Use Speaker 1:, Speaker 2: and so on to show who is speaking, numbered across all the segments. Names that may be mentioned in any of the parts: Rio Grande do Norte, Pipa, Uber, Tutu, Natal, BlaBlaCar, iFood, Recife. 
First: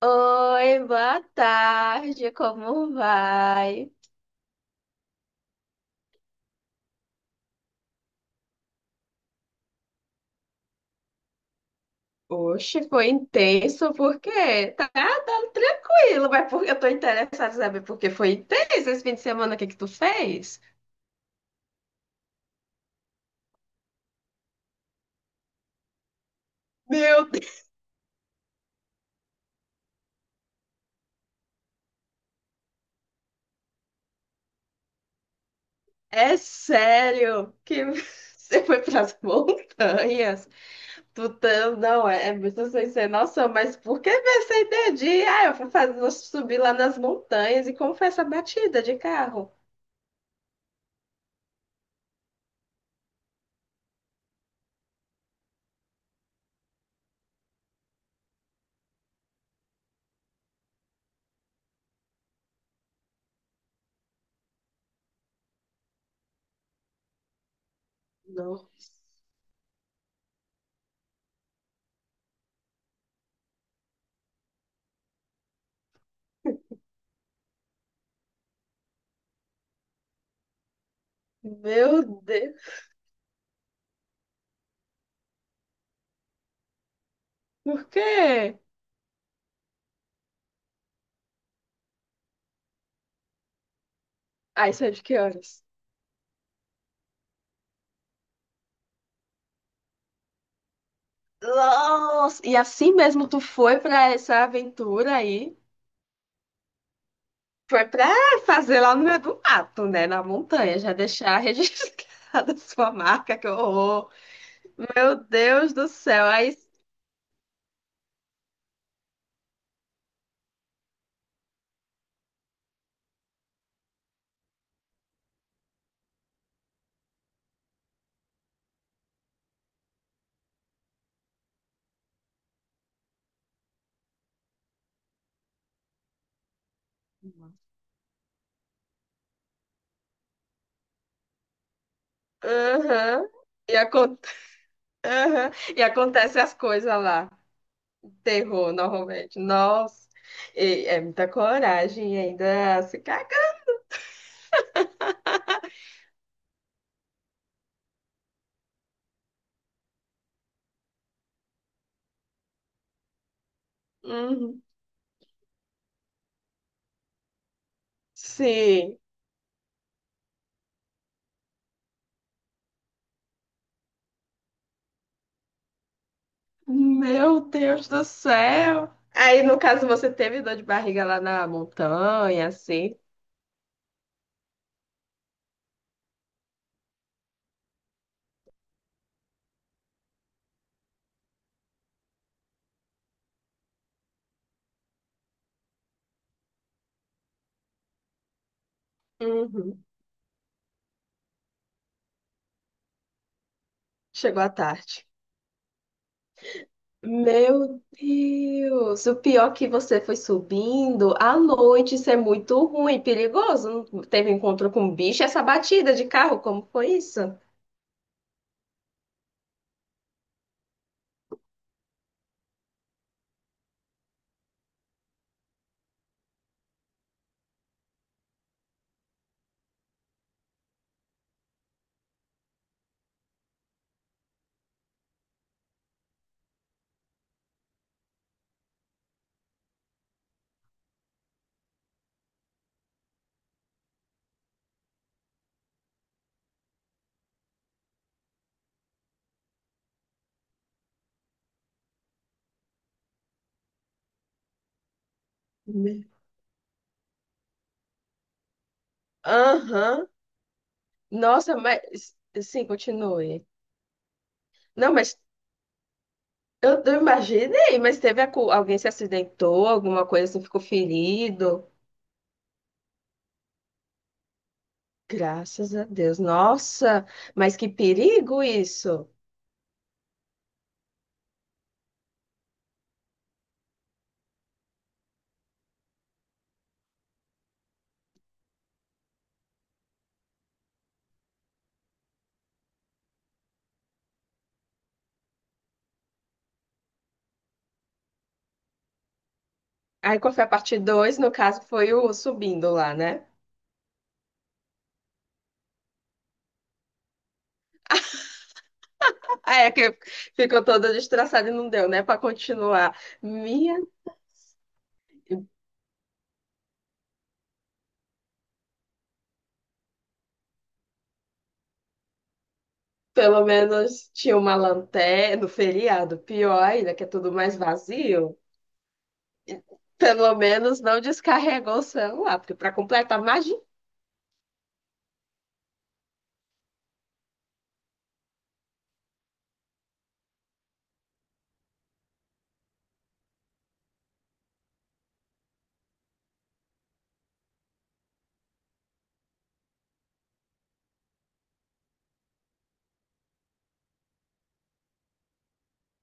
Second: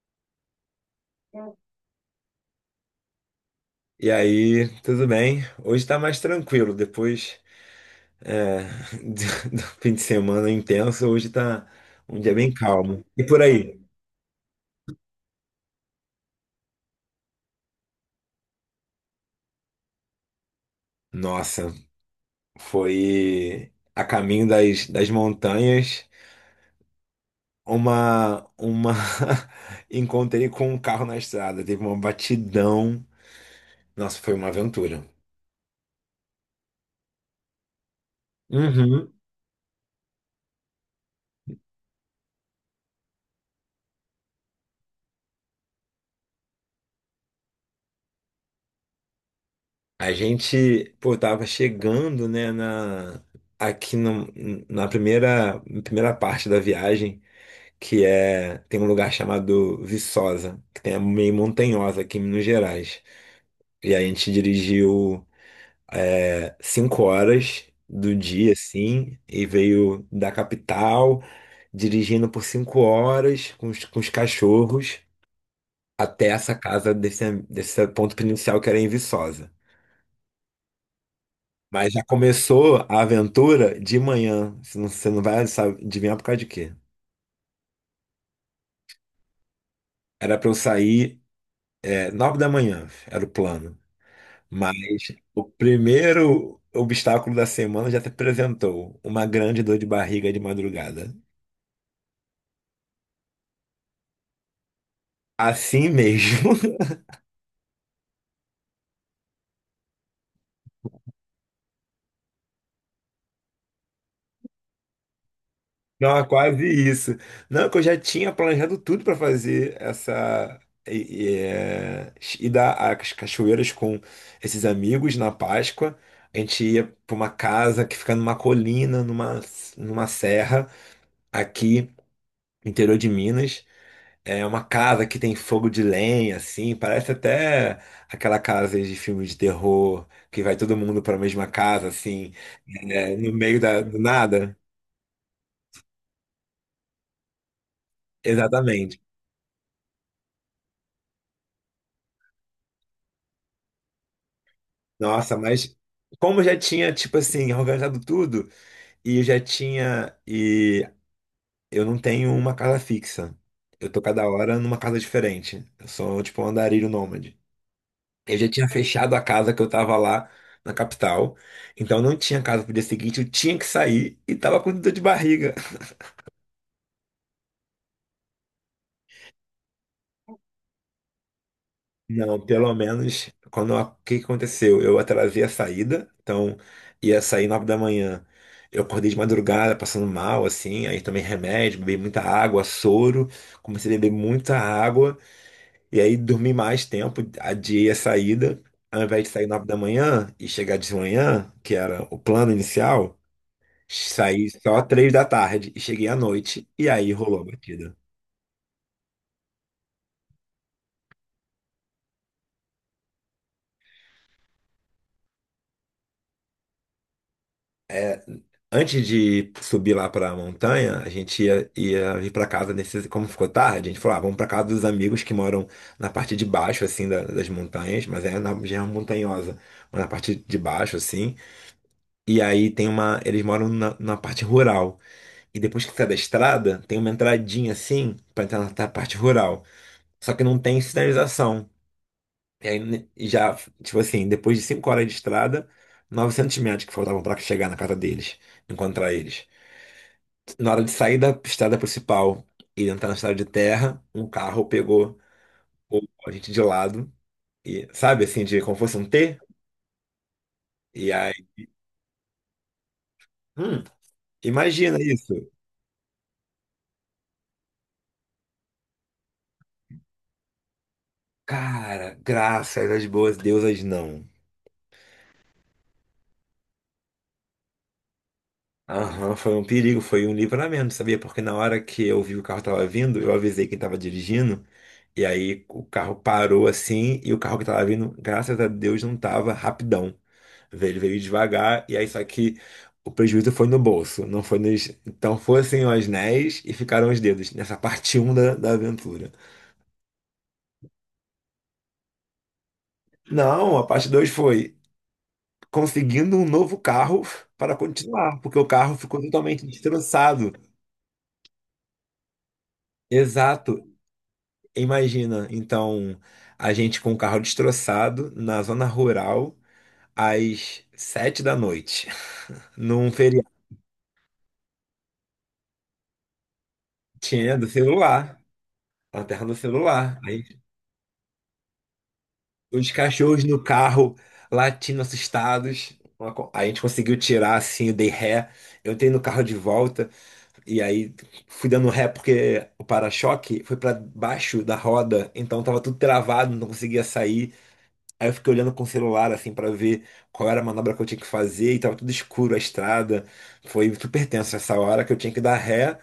Speaker 1: Oi, boa tarde, como vai?
Speaker 2: E aí, tudo bem? Hoje tá mais tranquilo, depois é, do fim de semana intenso, hoje tá um dia bem
Speaker 1: Oxe,
Speaker 2: calmo.
Speaker 1: foi
Speaker 2: E por aí?
Speaker 1: intenso, por quê? Tá, tá tranquilo, mas porque eu tô interessada em saber por que foi intenso esse fim de semana, o que que tu fez?
Speaker 2: Nossa, foi a caminho das montanhas,
Speaker 1: Meu Deus,
Speaker 2: uma, uma... Encontrei com um carro na estrada, teve uma batidão. Nossa, foi uma aventura.
Speaker 1: é sério que você foi
Speaker 2: Uhum.
Speaker 1: pras montanhas? Não, é muito sem ser noção, mas por que essa ideia de, ah, eu vou fazer, vou subir lá nas montanhas e como foi essa batida de carro?
Speaker 2: A gente, pô, tava chegando, né, na... Aqui no- na primeira parte da viagem, que tem um lugar chamado Viçosa, que tem é meio montanhosa aqui em Minas Gerais. E aí a gente dirigiu cinco horas do dia,
Speaker 1: Não.
Speaker 2: assim, e veio da capital, dirigindo por 5 horas com os cachorros até essa casa desse ponto inicial que era em Viçosa. Mas já
Speaker 1: Meu Deus,
Speaker 2: começou a aventura de manhã. Você não vai sabe, adivinhar por causa de quê.
Speaker 1: por quê?
Speaker 2: Era pra eu sair nove da manhã, era o plano.
Speaker 1: Aí
Speaker 2: Mas
Speaker 1: saiu de que
Speaker 2: o
Speaker 1: horas?
Speaker 2: primeiro obstáculo da semana já se apresentou, uma grande dor de barriga de madrugada.
Speaker 1: Nossa! E assim mesmo tu foi pra essa aventura aí?
Speaker 2: Assim mesmo.
Speaker 1: Foi pra fazer lá no meio do mato, né? Na montanha, já deixar registrada a sua marca, que horror! Meu Deus do
Speaker 2: Não,
Speaker 1: céu!
Speaker 2: é
Speaker 1: Aí,
Speaker 2: quase isso. Não, que eu já tinha planejado tudo para fazer essa e, e, é, ir dar as cachoeiras com esses amigos na Páscoa. A gente ia para uma casa que fica numa colina, numa serra, aqui, interior de Minas. É uma casa que tem fogo de lenha, assim, parece até aquela casa de filme de terror, que vai todo mundo para a mesma casa, assim,
Speaker 1: aham,
Speaker 2: no meio
Speaker 1: e,
Speaker 2: da, do
Speaker 1: acon-
Speaker 2: nada.
Speaker 1: aham, e acontece as coisas lá. Terror,
Speaker 2: Exatamente.
Speaker 1: normalmente. Nossa! E é muita coragem e ainda se caga.
Speaker 2: Nossa, mas como eu já tinha, tipo assim, organizado tudo, e eu já tinha, e eu não tenho uma casa fixa. Eu tô cada hora
Speaker 1: Uhum.
Speaker 2: numa casa diferente. Eu sou, tipo, um andarilho nômade. Eu já tinha
Speaker 1: Sim.
Speaker 2: fechado a casa que eu tava lá na capital, então não tinha casa pro dia seguinte, eu tinha que sair e tava com dor de barriga.
Speaker 1: Meu Deus do céu! Aí, no caso, você teve dor de barriga lá na
Speaker 2: Não,
Speaker 1: montanha,
Speaker 2: pelo
Speaker 1: assim?
Speaker 2: menos o que que aconteceu? Eu atrasei a saída, então ia sair 9 da manhã. Eu acordei de madrugada passando mal, assim, aí tomei remédio, bebi muita água, soro, comecei a beber muita água, e aí dormi mais tempo, adiei a saída. Ao invés de sair nove da
Speaker 1: Uhum.
Speaker 2: manhã e chegar de manhã, que era o plano inicial,
Speaker 1: Chegou à
Speaker 2: Saí só
Speaker 1: tarde.
Speaker 2: 3 da tarde e cheguei à noite, e aí rolou a
Speaker 1: Meu
Speaker 2: batida.
Speaker 1: Deus! O pior é que você foi subindo à noite, isso é muito ruim, perigoso. Não teve encontro com bicho, essa batida de carro, como foi isso?
Speaker 2: Antes de subir lá pra montanha, a gente ia ir pra casa nesse. Como ficou tarde, a gente falou: ah, vamos pra casa dos amigos que moram na parte de baixo, assim, das montanhas, mas é na região montanhosa, mas na parte de baixo, assim. E aí tem uma. Eles moram na parte rural. E depois que sai da estrada, tem uma entradinha, assim, pra entrar na parte rural. Só que não tem sinalização. E aí né, já, tipo assim, depois de 5 horas de estrada, 900 metros que faltavam para chegar na casa deles, encontrar eles. Na hora de sair da estrada principal e entrar na estrada de terra, um carro pegou o-
Speaker 1: Me-
Speaker 2: a gente de lado, e sabe assim, de como fosse um T?
Speaker 1: Aham.
Speaker 2: E aí,
Speaker 1: Nossa, mas. Sim, continue.
Speaker 2: hum,
Speaker 1: Não,
Speaker 2: imagina
Speaker 1: mas
Speaker 2: isso.
Speaker 1: eu imaginei, mas teve alguém se acidentou, alguma coisa assim, ficou ferido.
Speaker 2: Cara, graças às boas deusas, não.
Speaker 1: Graças a Deus. Nossa, mas que perigo isso.
Speaker 2: Aham, foi um perigo, foi um livramento, sabia? Porque na hora que eu vi o carro tava vindo, eu avisei quem tava dirigindo, e aí o carro parou assim, e o carro que tava vindo, graças a Deus, não tava rapidão. Ele veio devagar, e aí só que o prejuízo foi no bolso, não foi nos. Então foram assim os anéis e ficaram os dedos, nessa parte um da aventura.
Speaker 1: Aí qual foi a parte dois? No caso, foi o subindo lá, né?
Speaker 2: Não, a parte 2 foi conseguindo um novo carro para continuar, porque o carro ficou
Speaker 1: Ah,
Speaker 2: totalmente
Speaker 1: é que
Speaker 2: destroçado.
Speaker 1: ficou toda destraçada e não deu, né? Para continuar. Minha,
Speaker 2: Exato. Imagina, então, a gente com o carro destroçado na zona rural às 7 da noite, num
Speaker 1: pelo
Speaker 2: feriado.
Speaker 1: menos tinha uma lanterna no feriado. Pior ainda, que é tudo mais
Speaker 2: Tinha do
Speaker 1: vazio.
Speaker 2: celular, na terra do celular.
Speaker 1: Pelo
Speaker 2: Aí,
Speaker 1: menos não descarregou o celular, porque para
Speaker 2: os
Speaker 1: completar,
Speaker 2: cachorros
Speaker 1: imagina.
Speaker 2: no carro latindo, assustados. A gente conseguiu tirar assim, eu dei ré. Eu entrei no carro de volta e aí fui dando ré porque o para-choque foi para baixo da roda, então tava tudo travado, não conseguia sair. Aí eu fiquei olhando com o celular, assim, pra ver qual era a manobra que eu tinha que fazer, e tava tudo escuro, a estrada. Foi super tenso essa hora que eu tinha que dar ré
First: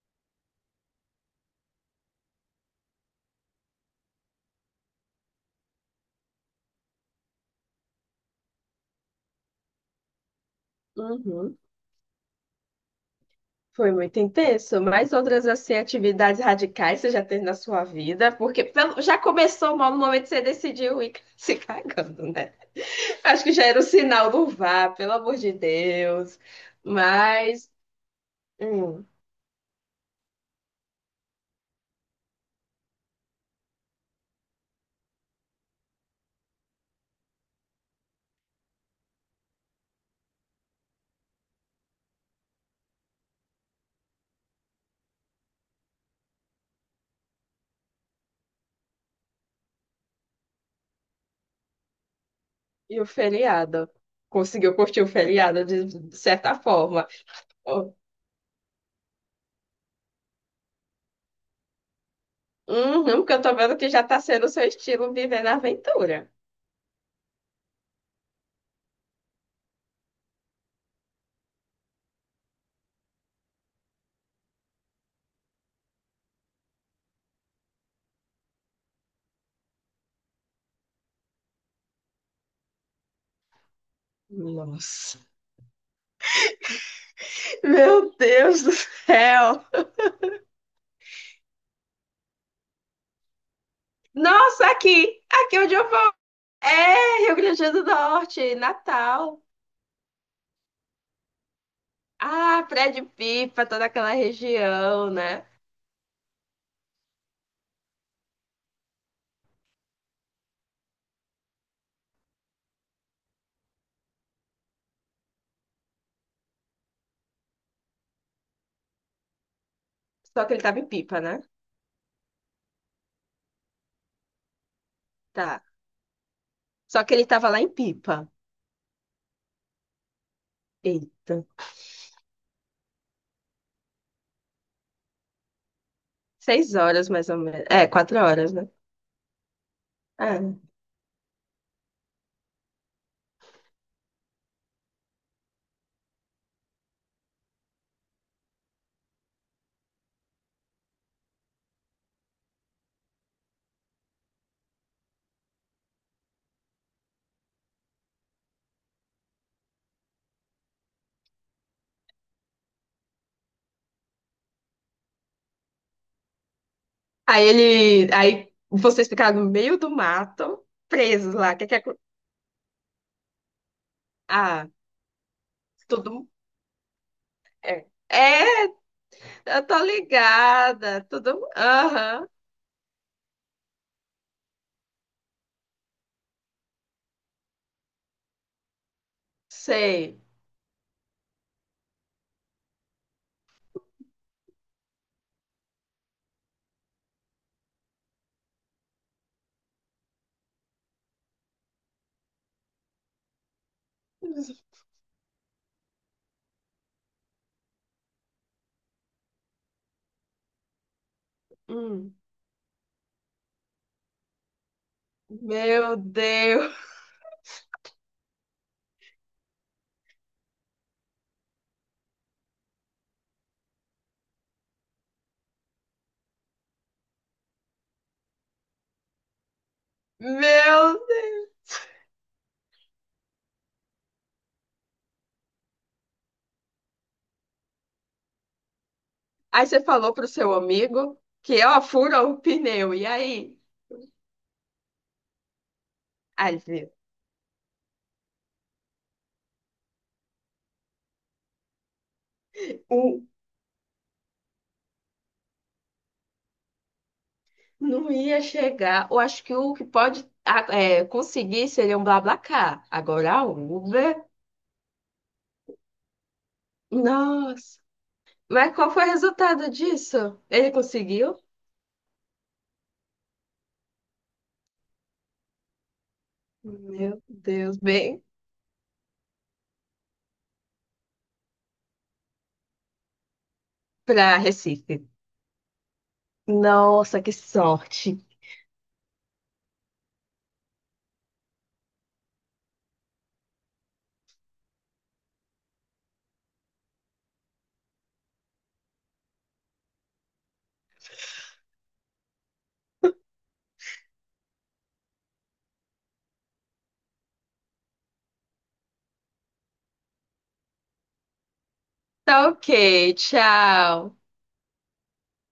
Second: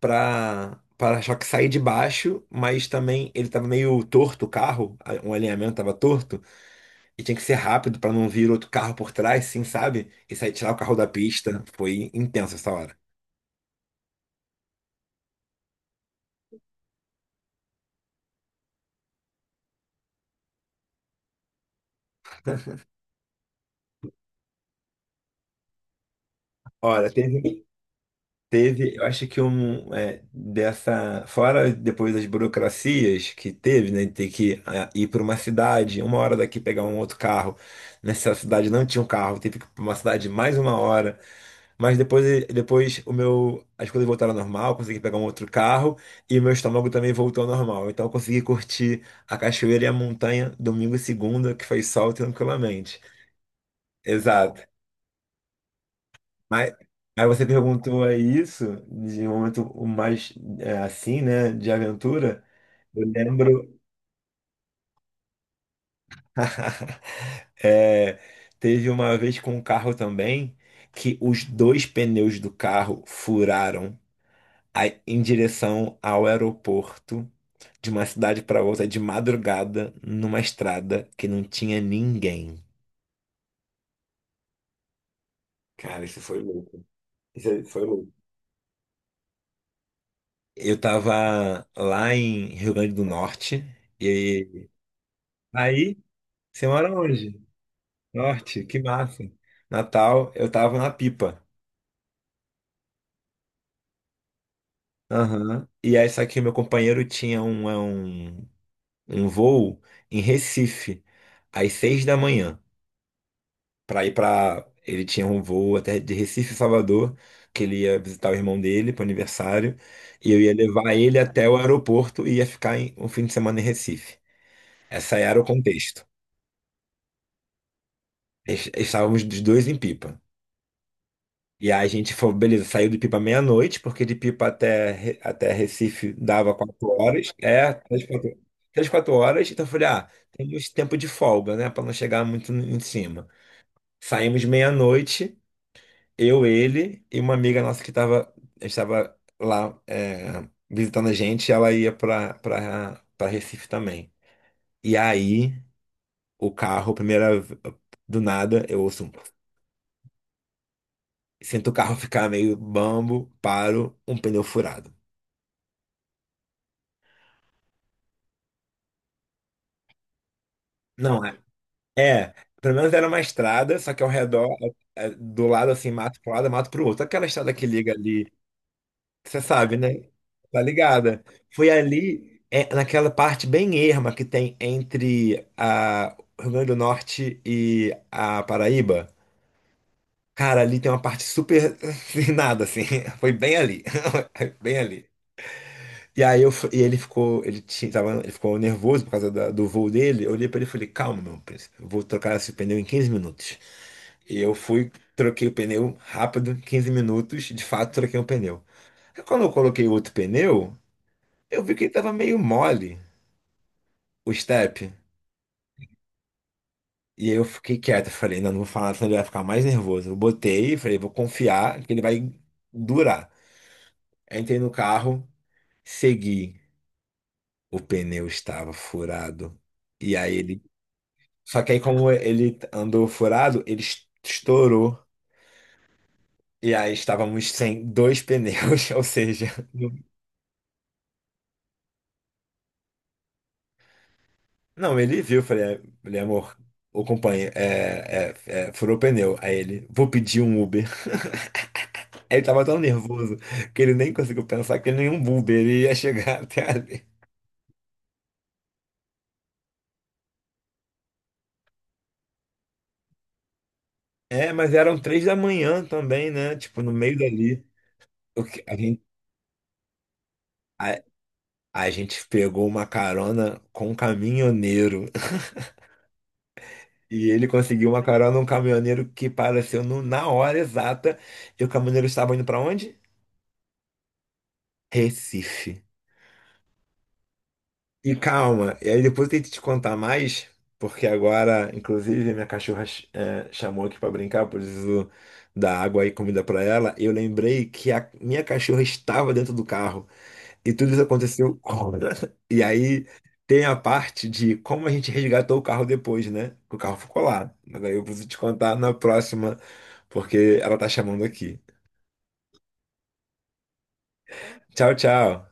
Speaker 2: pra para-choque sair de baixo, mas também ele tava meio torto o carro, um alinhamento tava torto, e tinha que ser rápido pra não vir outro carro por trás, assim, sabe? E sair tirar o carro da pista. Foi intenso essa hora.
Speaker 1: Foi muito intenso. Mais outras assim, atividades radicais você já teve na sua vida? Porque já começou mal no momento que você decidiu ir se cagando, né? Acho que já era o sinal do vá, pelo amor de Deus.
Speaker 2: Olha, teve.
Speaker 1: Mas,
Speaker 2: Teve, eu
Speaker 1: hum,
Speaker 2: acho que um dessa, fora depois das burocracias que teve, né? De ter que ir para uma cidade, uma hora daqui pegar um outro carro. Nessa cidade não tinha um carro, teve que ir para uma cidade mais uma hora. Mas depois, as coisas voltaram ao normal, consegui pegar um outro carro e o meu estômago também voltou ao normal. Então eu consegui curtir a cachoeira e a montanha domingo e segunda, que foi sol tranquilamente.
Speaker 1: e o feriado?
Speaker 2: Exato.
Speaker 1: Conseguiu curtir o feriado de certa
Speaker 2: Mas,
Speaker 1: forma?
Speaker 2: aí você
Speaker 1: Oh,
Speaker 2: perguntou aí isso, de um momento mais assim, né, de aventura. Eu
Speaker 1: uhum, porque eu tô vendo
Speaker 2: lembro,
Speaker 1: que já tá sendo o seu estilo viver na aventura.
Speaker 2: é, teve uma vez com um carro também, que os dois pneus do carro furaram aí em direção ao aeroporto, de uma cidade para outra, de madrugada, numa estrada que não tinha ninguém.
Speaker 1: Nossa.
Speaker 2: Cara, isso foi louco. Isso aí foi louco.
Speaker 1: Meu Deus do céu!
Speaker 2: Eu tava lá em Rio Grande do Norte, e
Speaker 1: Nossa, aqui! Aqui onde eu
Speaker 2: aí. Você mora
Speaker 1: É, Rio
Speaker 2: onde?
Speaker 1: Grande do Norte,
Speaker 2: Norte, que massa.
Speaker 1: Natal.
Speaker 2: Natal, eu tava na Pipa.
Speaker 1: Ah, Prédio de Pipa, toda aquela região, né?
Speaker 2: Aham. E aí, só que meu companheiro tinha um voo em Recife, às 6 da manhã, pra ir pra. Ele tinha um voo até de Recife, a Salvador, que ele ia visitar o irmão dele pro aniversário, e eu
Speaker 1: Só que
Speaker 2: ia
Speaker 1: ele tava em
Speaker 2: levar ele
Speaker 1: Pipa, né?
Speaker 2: até o aeroporto e ia ficar em, um fim de semana em Recife. Essa era o
Speaker 1: Tá.
Speaker 2: contexto.
Speaker 1: Só que ele tava lá em Pipa.
Speaker 2: Estávamos os dois em Pipa.
Speaker 1: Eita.
Speaker 2: E aí a gente foi, beleza, saiu de Pipa meia-noite, porque de Pipa até Recife dava
Speaker 1: Seis
Speaker 2: quatro
Speaker 1: horas, mais
Speaker 2: horas.
Speaker 1: ou menos.
Speaker 2: É,
Speaker 1: É,
Speaker 2: três,
Speaker 1: quatro
Speaker 2: quatro,
Speaker 1: horas, né?
Speaker 2: três, quatro horas. Então eu falei, ah,
Speaker 1: É.
Speaker 2: temos tempo de folga, né? Pra não chegar muito em cima. Saímos meia-noite, eu, ele e uma amiga nossa que estava lá visitando a gente, ela ia pra Recife também. E aí, o carro, primeira, do nada, eu ouço, sinto o carro ficar meio bambo, paro, um pneu furado.
Speaker 1: Aí ele. Aí vocês ficaram no meio do mato,
Speaker 2: Não,
Speaker 1: presos
Speaker 2: é.
Speaker 1: lá. Que é,
Speaker 2: É, pelo menos era uma estrada, só que ao redor,
Speaker 1: ah,
Speaker 2: do lado assim, mato
Speaker 1: tudo.
Speaker 2: para um lado, mato para o outro. Aquela estrada que
Speaker 1: É.
Speaker 2: liga ali,
Speaker 1: É,
Speaker 2: você
Speaker 1: eu
Speaker 2: sabe,
Speaker 1: tô
Speaker 2: né? Tá
Speaker 1: ligada.
Speaker 2: ligada.
Speaker 1: Tudo.
Speaker 2: Foi
Speaker 1: Aham,
Speaker 2: ali, naquela parte bem erma que tem entre a o Rio Grande do Norte e a Paraíba.
Speaker 1: sei.
Speaker 2: Cara, ali tem uma parte super sem nada, assim. Foi bem ali. Bem ali. E aí eu, fu- e ele ficou, ele tinha, tava, ele ficou nervoso por causa do voo dele. Eu olhei pra ele e falei, calma, meu príncipe, eu vou trocar esse pneu em 15 minutos. E eu troquei o pneu rápido, 15 minutos, de fato troquei o pneu. Aí quando eu coloquei outro pneu, eu vi que ele tava
Speaker 1: Hum.
Speaker 2: meio mole, o step.
Speaker 1: Meu Deus.
Speaker 2: E aí eu fiquei quieto, falei, não, não vou falar nada, senão ele vai ficar mais nervoso. Eu falei, vou confiar que ele vai durar. Aí entrei no carro, segui. O pneu estava furado. E aí ele.
Speaker 1: Meu
Speaker 2: Só que aí, como ele andou furado, ele estourou. E aí estávamos sem dois pneus, ou seja.
Speaker 1: Aí você falou pro seu amigo que, ó, fura o pneu. E aí?
Speaker 2: Não, ele viu, eu falei, "É, falei, amor,
Speaker 1: Aí, vê,
Speaker 2: o companheiro furou o pneu. Aí ele, vou pedir um Uber. ele tava tão
Speaker 1: o,
Speaker 2: nervoso que ele nem conseguiu pensar que nenhum Uber ele ia chegar até ali.
Speaker 1: não ia chegar. Eu acho que o que pode ah, conseguir seria um BlaBlaCar. Agora a Uber,
Speaker 2: É, mas eram 3 da manhã também, né? Tipo, no meio dali.
Speaker 1: nossa. Mas
Speaker 2: A
Speaker 1: qual
Speaker 2: gente,
Speaker 1: foi o resultado disso? Ele
Speaker 2: a,
Speaker 1: conseguiu?
Speaker 2: a gente pegou uma carona com um caminhoneiro.
Speaker 1: Meu
Speaker 2: E ele
Speaker 1: Deus,
Speaker 2: conseguiu uma
Speaker 1: bem
Speaker 2: carona, um caminhoneiro que apareceu na hora exata. E o caminhoneiro estava indo para onde?
Speaker 1: pra Recife.
Speaker 2: Recife.
Speaker 1: Nossa, que
Speaker 2: E
Speaker 1: sorte.
Speaker 2: calma, e aí depois eu tento te contar mais, porque agora, inclusive, minha cachorra chamou aqui pra brincar, eu preciso dar água e comida pra ela. Eu lembrei que a minha cachorra estava dentro do carro e tudo isso aconteceu. E aí tem a parte de como a gente resgatou o carro depois, né? Que o carro ficou lá. Mas aí eu preciso te contar na próxima, porque ela tá chamando aqui.
Speaker 1: Tá, ok, tchau.
Speaker 2: Tchau, tchau.